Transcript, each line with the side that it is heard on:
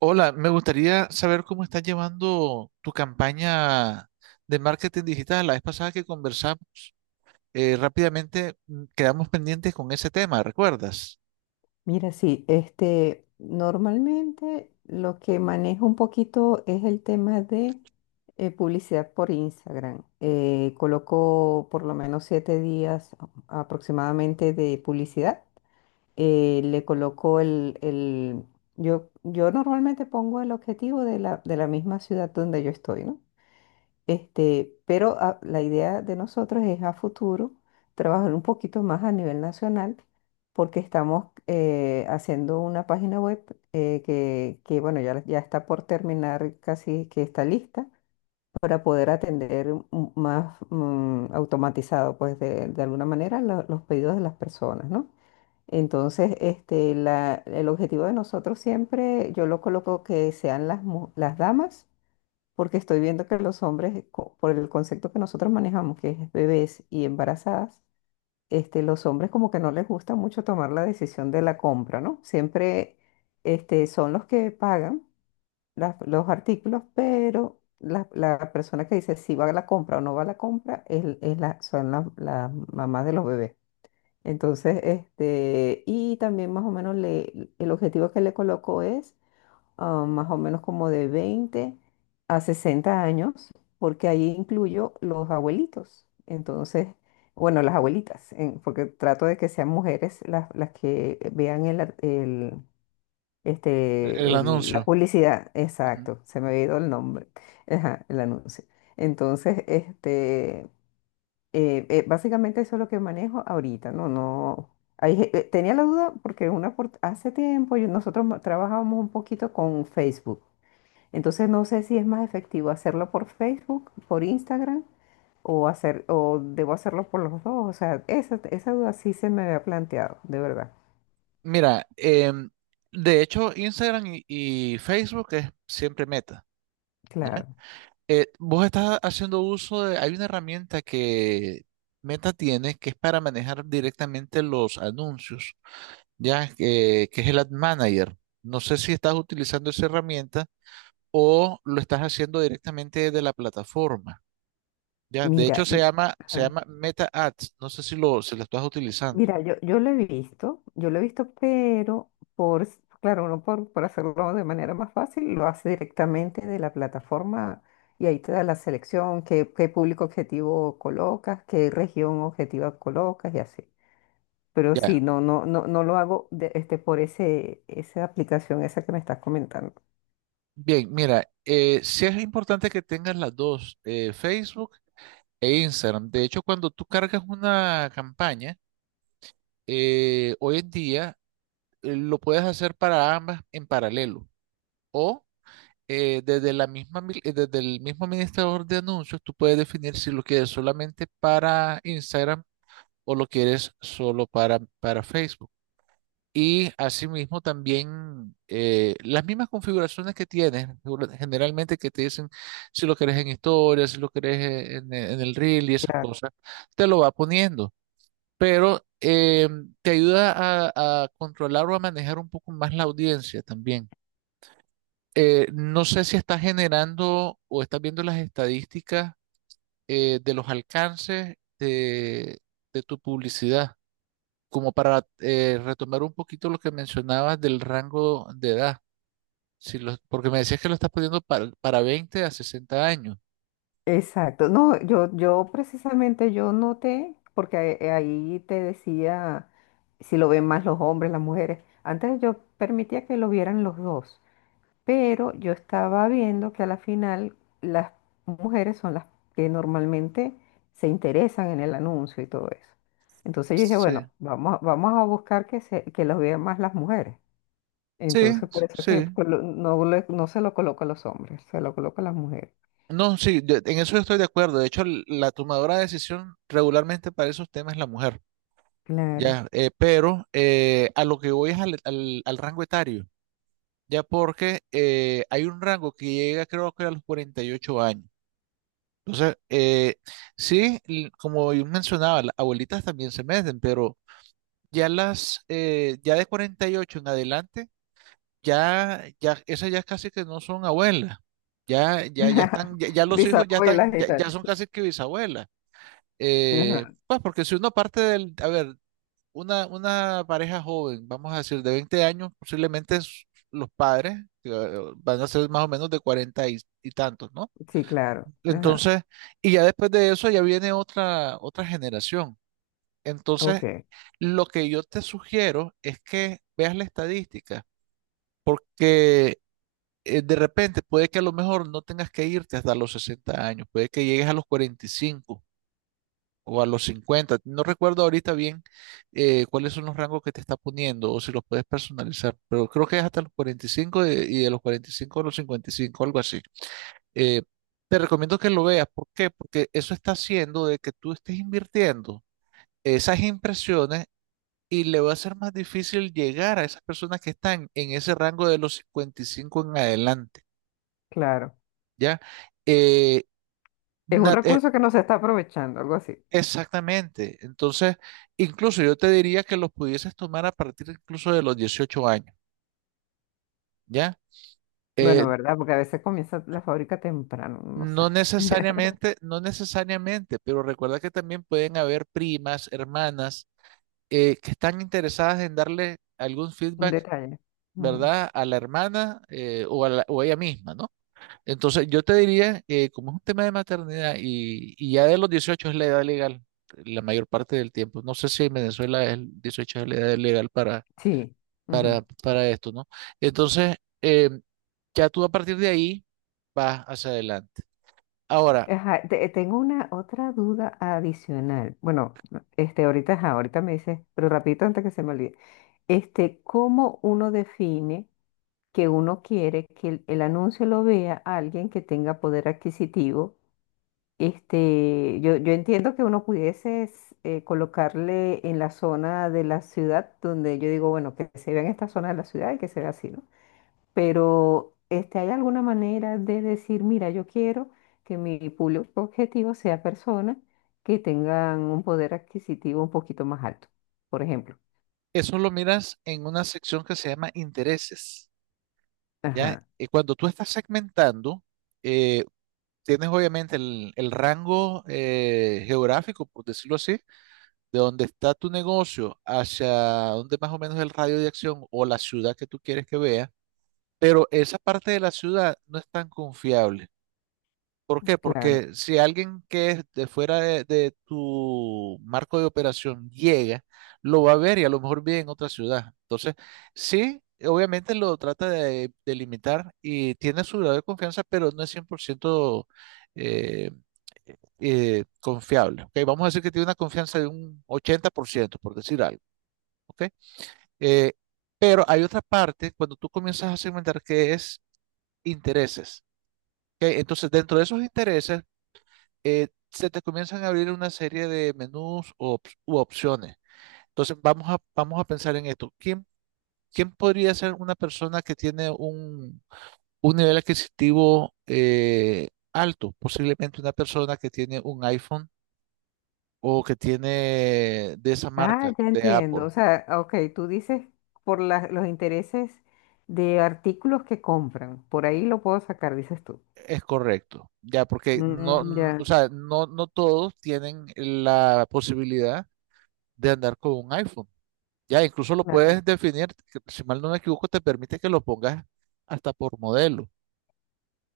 right: Hola, me gustaría saber cómo estás llevando tu campaña de marketing digital. La vez pasada que conversamos, rápidamente quedamos pendientes con ese tema, ¿recuerdas?
left: Mira, sí, este, normalmente lo que manejo un poquito es el tema de publicidad por Instagram. Coloco por lo menos 7 días aproximadamente de publicidad. Le coloco. Yo normalmente pongo el objetivo de la misma ciudad donde yo estoy, ¿no? Este, pero la idea de nosotros es a futuro trabajar un poquito más a nivel nacional porque estamos haciendo una página web, que, bueno, ya está por terminar, casi que está lista para poder atender más, automatizado, pues de alguna manera los pedidos de las personas, ¿no? Entonces, este, el objetivo de nosotros siempre, yo lo coloco que sean las damas, porque estoy viendo que los hombres, por el concepto que nosotros manejamos, que es bebés y embarazadas, este, los hombres como que no les gusta mucho tomar la decisión de la compra, ¿no? Siempre, este, son los que pagan los artículos, pero la persona que dice si va a la compra o no va a la compra son las mamás de los bebés. Entonces, este, y también más o menos el objetivo que le coloco es más o menos como de 20 a 60 años, porque ahí incluyo los abuelitos. Entonces, bueno, las abuelitas, porque trato de que sean mujeres las que vean el, ar- el-
right: El
left: este, el- la
right: anuncio.
left: publicidad.
right: Ujú.
left: Exacto, se me había ido el nombre, ajá, el anuncio. Entonces, este, básicamente eso es lo que manejo ahorita, ¿no? No. Ahí, tenía la duda porque hace tiempo trabajábamos un poquito con Facebook. Entonces no sé si es más efectivo hacerlo por Facebook, por Instagram o hacer o debo hacerlo por los dos. O sea, esa duda sí se me había planteado, de verdad.
right: Mira, de hecho, Instagram y Facebook es siempre Meta, ¿ya?
left: Claro.
right: Vos estás haciendo uso de, hay una herramienta que Meta tiene que es para manejar directamente los anuncios ya, que es el Ad Manager. No sé si estás utilizando esa herramienta o lo estás haciendo directamente de la plataforma. Ya, de
left: Mira,
right: hecho se llama, se
left: ajá.
right: llama Meta Ads. No sé si lo estás utilizando.
left: Mira, yo lo he visto, yo lo he visto, pero claro, uno por hacerlo de manera más fácil, lo hace directamente de la plataforma y ahí te da la selección, qué público objetivo colocas, qué región objetiva colocas y así. Pero sí,
right: Ya.
left: no, no, no, no lo hago este, por esa aplicación, esa que me estás comentando.
right: Bien, mira, sí es importante que tengas las dos, Facebook e Instagram. De hecho, cuando tú cargas una campaña, hoy en día lo puedes hacer para ambas en paralelo. O desde la misma, mil- desde el mismo administrador de anuncios, tú puedes definir si lo quieres solamente para Instagram o lo quieres solo para Facebook. Y asimismo también las mismas configuraciones que tienes, generalmente que te dicen si lo querés en historia, si lo querés en el reel y esas
left: Claro.
right: cosas, te lo va poniendo. Pero te ayuda a controlar o a manejar un poco más la audiencia también. No sé si estás generando o estás viendo las estadísticas de los alcances de tu publicidad, como para retomar un poquito lo que mencionabas del rango de edad, si lo- porque me decías que lo estás poniendo para 20 a 60 años.
left: Exacto. No, yo precisamente yo noté, porque ahí te decía si lo ven más los hombres, las mujeres. Antes yo permitía que lo vieran los dos, pero yo estaba viendo que a la final las mujeres son las que normalmente se interesan en el anuncio y todo eso. Entonces yo dije,
right: Sí,
left: bueno, vamos a buscar que los vean más las mujeres.
right: sí,
left: Entonces, por eso es que
right: sí.
left: no, no se lo coloca a los hombres, se lo coloca a las mujeres.
right: No, sí, en eso yo estoy de acuerdo. De hecho, la tomadora de decisión regularmente para esos temas es la mujer,
left: Claro.
right: ya, pero a lo que voy es al al rango etario. Ya porque hay un rango que llega creo que a los 48 años. Entonces, sí, como yo mencionaba, las abuelitas también se meten, pero ya las, ya de 48 en adelante, ya, ya, esas ya casi que no son abuelas. Ya, ya, ya están, ya, ya los hijos ya
left: Bisabuela
right: están, ya, ya
left: gitana.
right: son casi que bisabuelas.
left: Ajá.
right: Pues porque si uno parte del, a ver, una pareja joven, vamos a decir, de 20 años, posiblemente los padres que, van a ser más o menos de 40 y tantos, ¿no?
left: Sí, claro. Ajá.
right: Entonces, y ya después de eso ya viene otra generación. Entonces,
left: Ok,
right: lo que yo te sugiero es que veas la estadística, porque de repente puede que a lo mejor no tengas que irte hasta los 60 años, puede que llegues a los 45 o a los 50. No recuerdo ahorita bien cuáles son los rangos que te está poniendo o si los puedes personalizar, pero creo que es hasta los 45 y de los 45 a los 55 algo así. Eh, te recomiendo que lo veas. ¿Por qué? Porque eso está haciendo de que tú estés invirtiendo esas impresiones y le va a ser más difícil llegar a esas personas que están en ese rango de los 55 en adelante,
left: claro.
right: ¿ya? Eh,
left: Es un
right: nat-
left: recurso que no se está aprovechando, algo así.
right: Exactamente. Entonces, incluso yo te diría que los pudieses tomar a partir incluso de los 18 años, ¿ya? Eh,
left: Bueno, ¿verdad? Porque a veces comienza la fábrica temprano, uno no
right: no
left: sabe.
right: necesariamente, no necesariamente, pero recuerda que también pueden haber primas, hermanas, que están interesadas en darle algún
left: Un
right: feedback,
left: detalle. Ujú.
right: ¿verdad? A la hermana o a ella misma, ¿no? Entonces, yo te diría, como es un tema de maternidad y ya de los 18 es la edad legal, la mayor parte del tiempo. No sé si en Venezuela el 18 es la edad legal para
left: Sí.
right: para,
left: Ujú.
right: para esto, ¿no? Entonces, eh, ya tú a partir de ahí vas hacia adelante. Ahora,
left: Ajá, tengo una otra duda adicional. Bueno, este, ahorita, ajá, ahorita me dices, pero rapidito antes que se me olvide. Este, ¿cómo uno define que uno quiere que el anuncio lo vea alguien que tenga poder adquisitivo? Este, yo entiendo que uno pudiese colocarle en la zona de la ciudad donde yo digo, bueno, que se vea en esta zona de la ciudad y que se vea así, ¿no? Pero este, ¿hay alguna manera de decir, mira, yo quiero que mi público objetivo sea personas que tengan un poder adquisitivo un poquito más alto, por ejemplo?
right: eso lo miras en una sección que se llama intereses, ¿ya?
left: Ajá,
right: Y cuando tú estás segmentando, eh, tienes obviamente el rango geográfico, por decirlo así, de donde está tu negocio hacia donde más o menos el radio de acción o la ciudad que tú quieres que vea, pero esa parte de la ciudad no es tan confiable. ¿Por qué?
left: claro.
right: Porque si alguien que es de fuera de tu marco de operación llega, lo va a ver y a lo mejor vive en otra ciudad. Entonces, sí, obviamente lo trata de limitar y tiene su grado de confianza, pero no es 100% eh, confiable. ¿OK? Vamos a decir que tiene una confianza de un 80%, por ciento, por decir algo. ¿OK? Eh, pero hay otra parte cuando tú comienzas a segmentar que es intereses. ¿OK? Entonces, dentro de esos intereses se te comienzan a abrir una serie de menús u opciones. Entonces, vamos a pensar en esto. ¿Quién podría ser una persona que tiene un nivel adquisitivo alto? Posiblemente una persona que tiene un iPhone o que tiene de esa
left: Ah,
right: marca,
left: ya
right: de
left: entiendo.
right: Apple.
left: O sea, ok, tú dices por los intereses de artículos que compran. Por ahí lo puedo sacar, dices tú.
right: Es correcto, ya, porque no,
left: Mm, ya,
right: o sea, no, no todos tienen la posibilidad de andar con un iPhone. Ya incluso lo
left: claro.
right: puedes definir, que si mal no me equivoco, te permite que lo pongas hasta por modelo.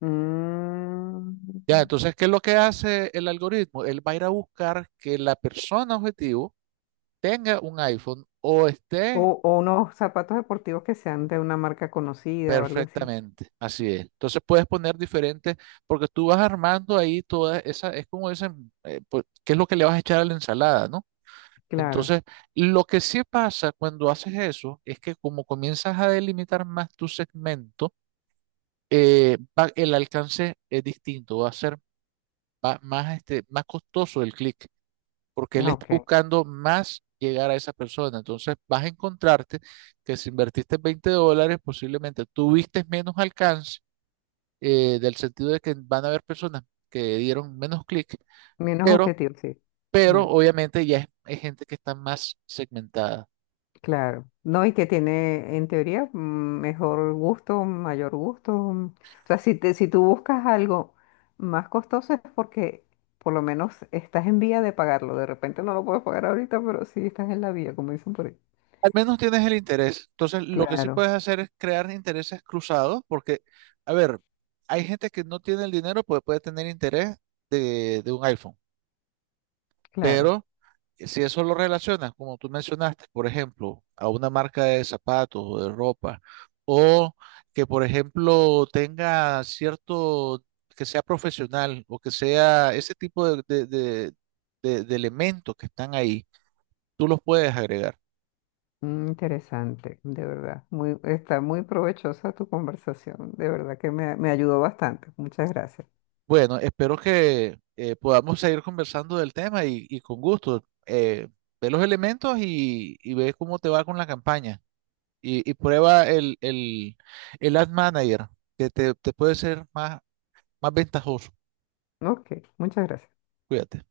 left: Mm,
right: Ya, entonces, ¿qué es lo que hace el algoritmo? Él va a ir a buscar que la persona objetivo tenga un iPhone o esté.
left: o unos zapatos deportivos que sean de una marca conocida o algo así.
right: Perfectamente. Así es. Entonces puedes poner diferentes, porque tú vas armando ahí toda esa, es como dicen, pues, qué es lo que le vas a echar a la ensalada, ¿no?
left: Claro.
right: Entonces, lo que sí pasa cuando haces eso es que como comienzas a delimitar más tu segmento, el alcance es distinto, va a ser más, este, más costoso el clic, porque él
left: Ah,
right: está
left: ok.
right: buscando más llegar a esa persona. Entonces vas a encontrarte que si invertiste $20, posiblemente tuviste menos alcance, del sentido de que van a haber personas que dieron menos clic,
left: Menos
right: pero,
left: objetivo, sí.
right: pero obviamente ya es gente que está más segmentada.
left: Claro, no, y que tiene en teoría, mm, mejor gusto, mayor gusto. Mm. O sea, si tú buscas algo más costoso es porque por lo menos estás en vía de pagarlo. De repente no lo puedes pagar ahorita, pero sí estás en la vía, como dicen por ahí.
right: Al menos tienes el interés. Entonces, lo que sí
left: Claro,
right: puedes hacer es crear intereses cruzados, porque, a ver, hay gente que no tiene el dinero, pues puede tener interés de un iPhone.
left: claro.
right: Pero si eso lo relacionas, como tú mencionaste, por ejemplo, a una marca de zapatos o de ropa, o que, por ejemplo, tenga cierto, que sea profesional o que sea ese tipo de elementos que están ahí, tú los puedes agregar.
left: Mm. Interesante, de verdad. Muy, está muy provechosa tu conversación, de verdad que me ayudó bastante. Muchas gracias.
right: Bueno, espero que podamos seguir conversando del tema y con gusto. Ve los elementos y ve cómo te va con la campaña. Y prueba el Ad Manager, que te puede ser más ventajoso.
left: Ok, muchas gracias.
right: Cuídate.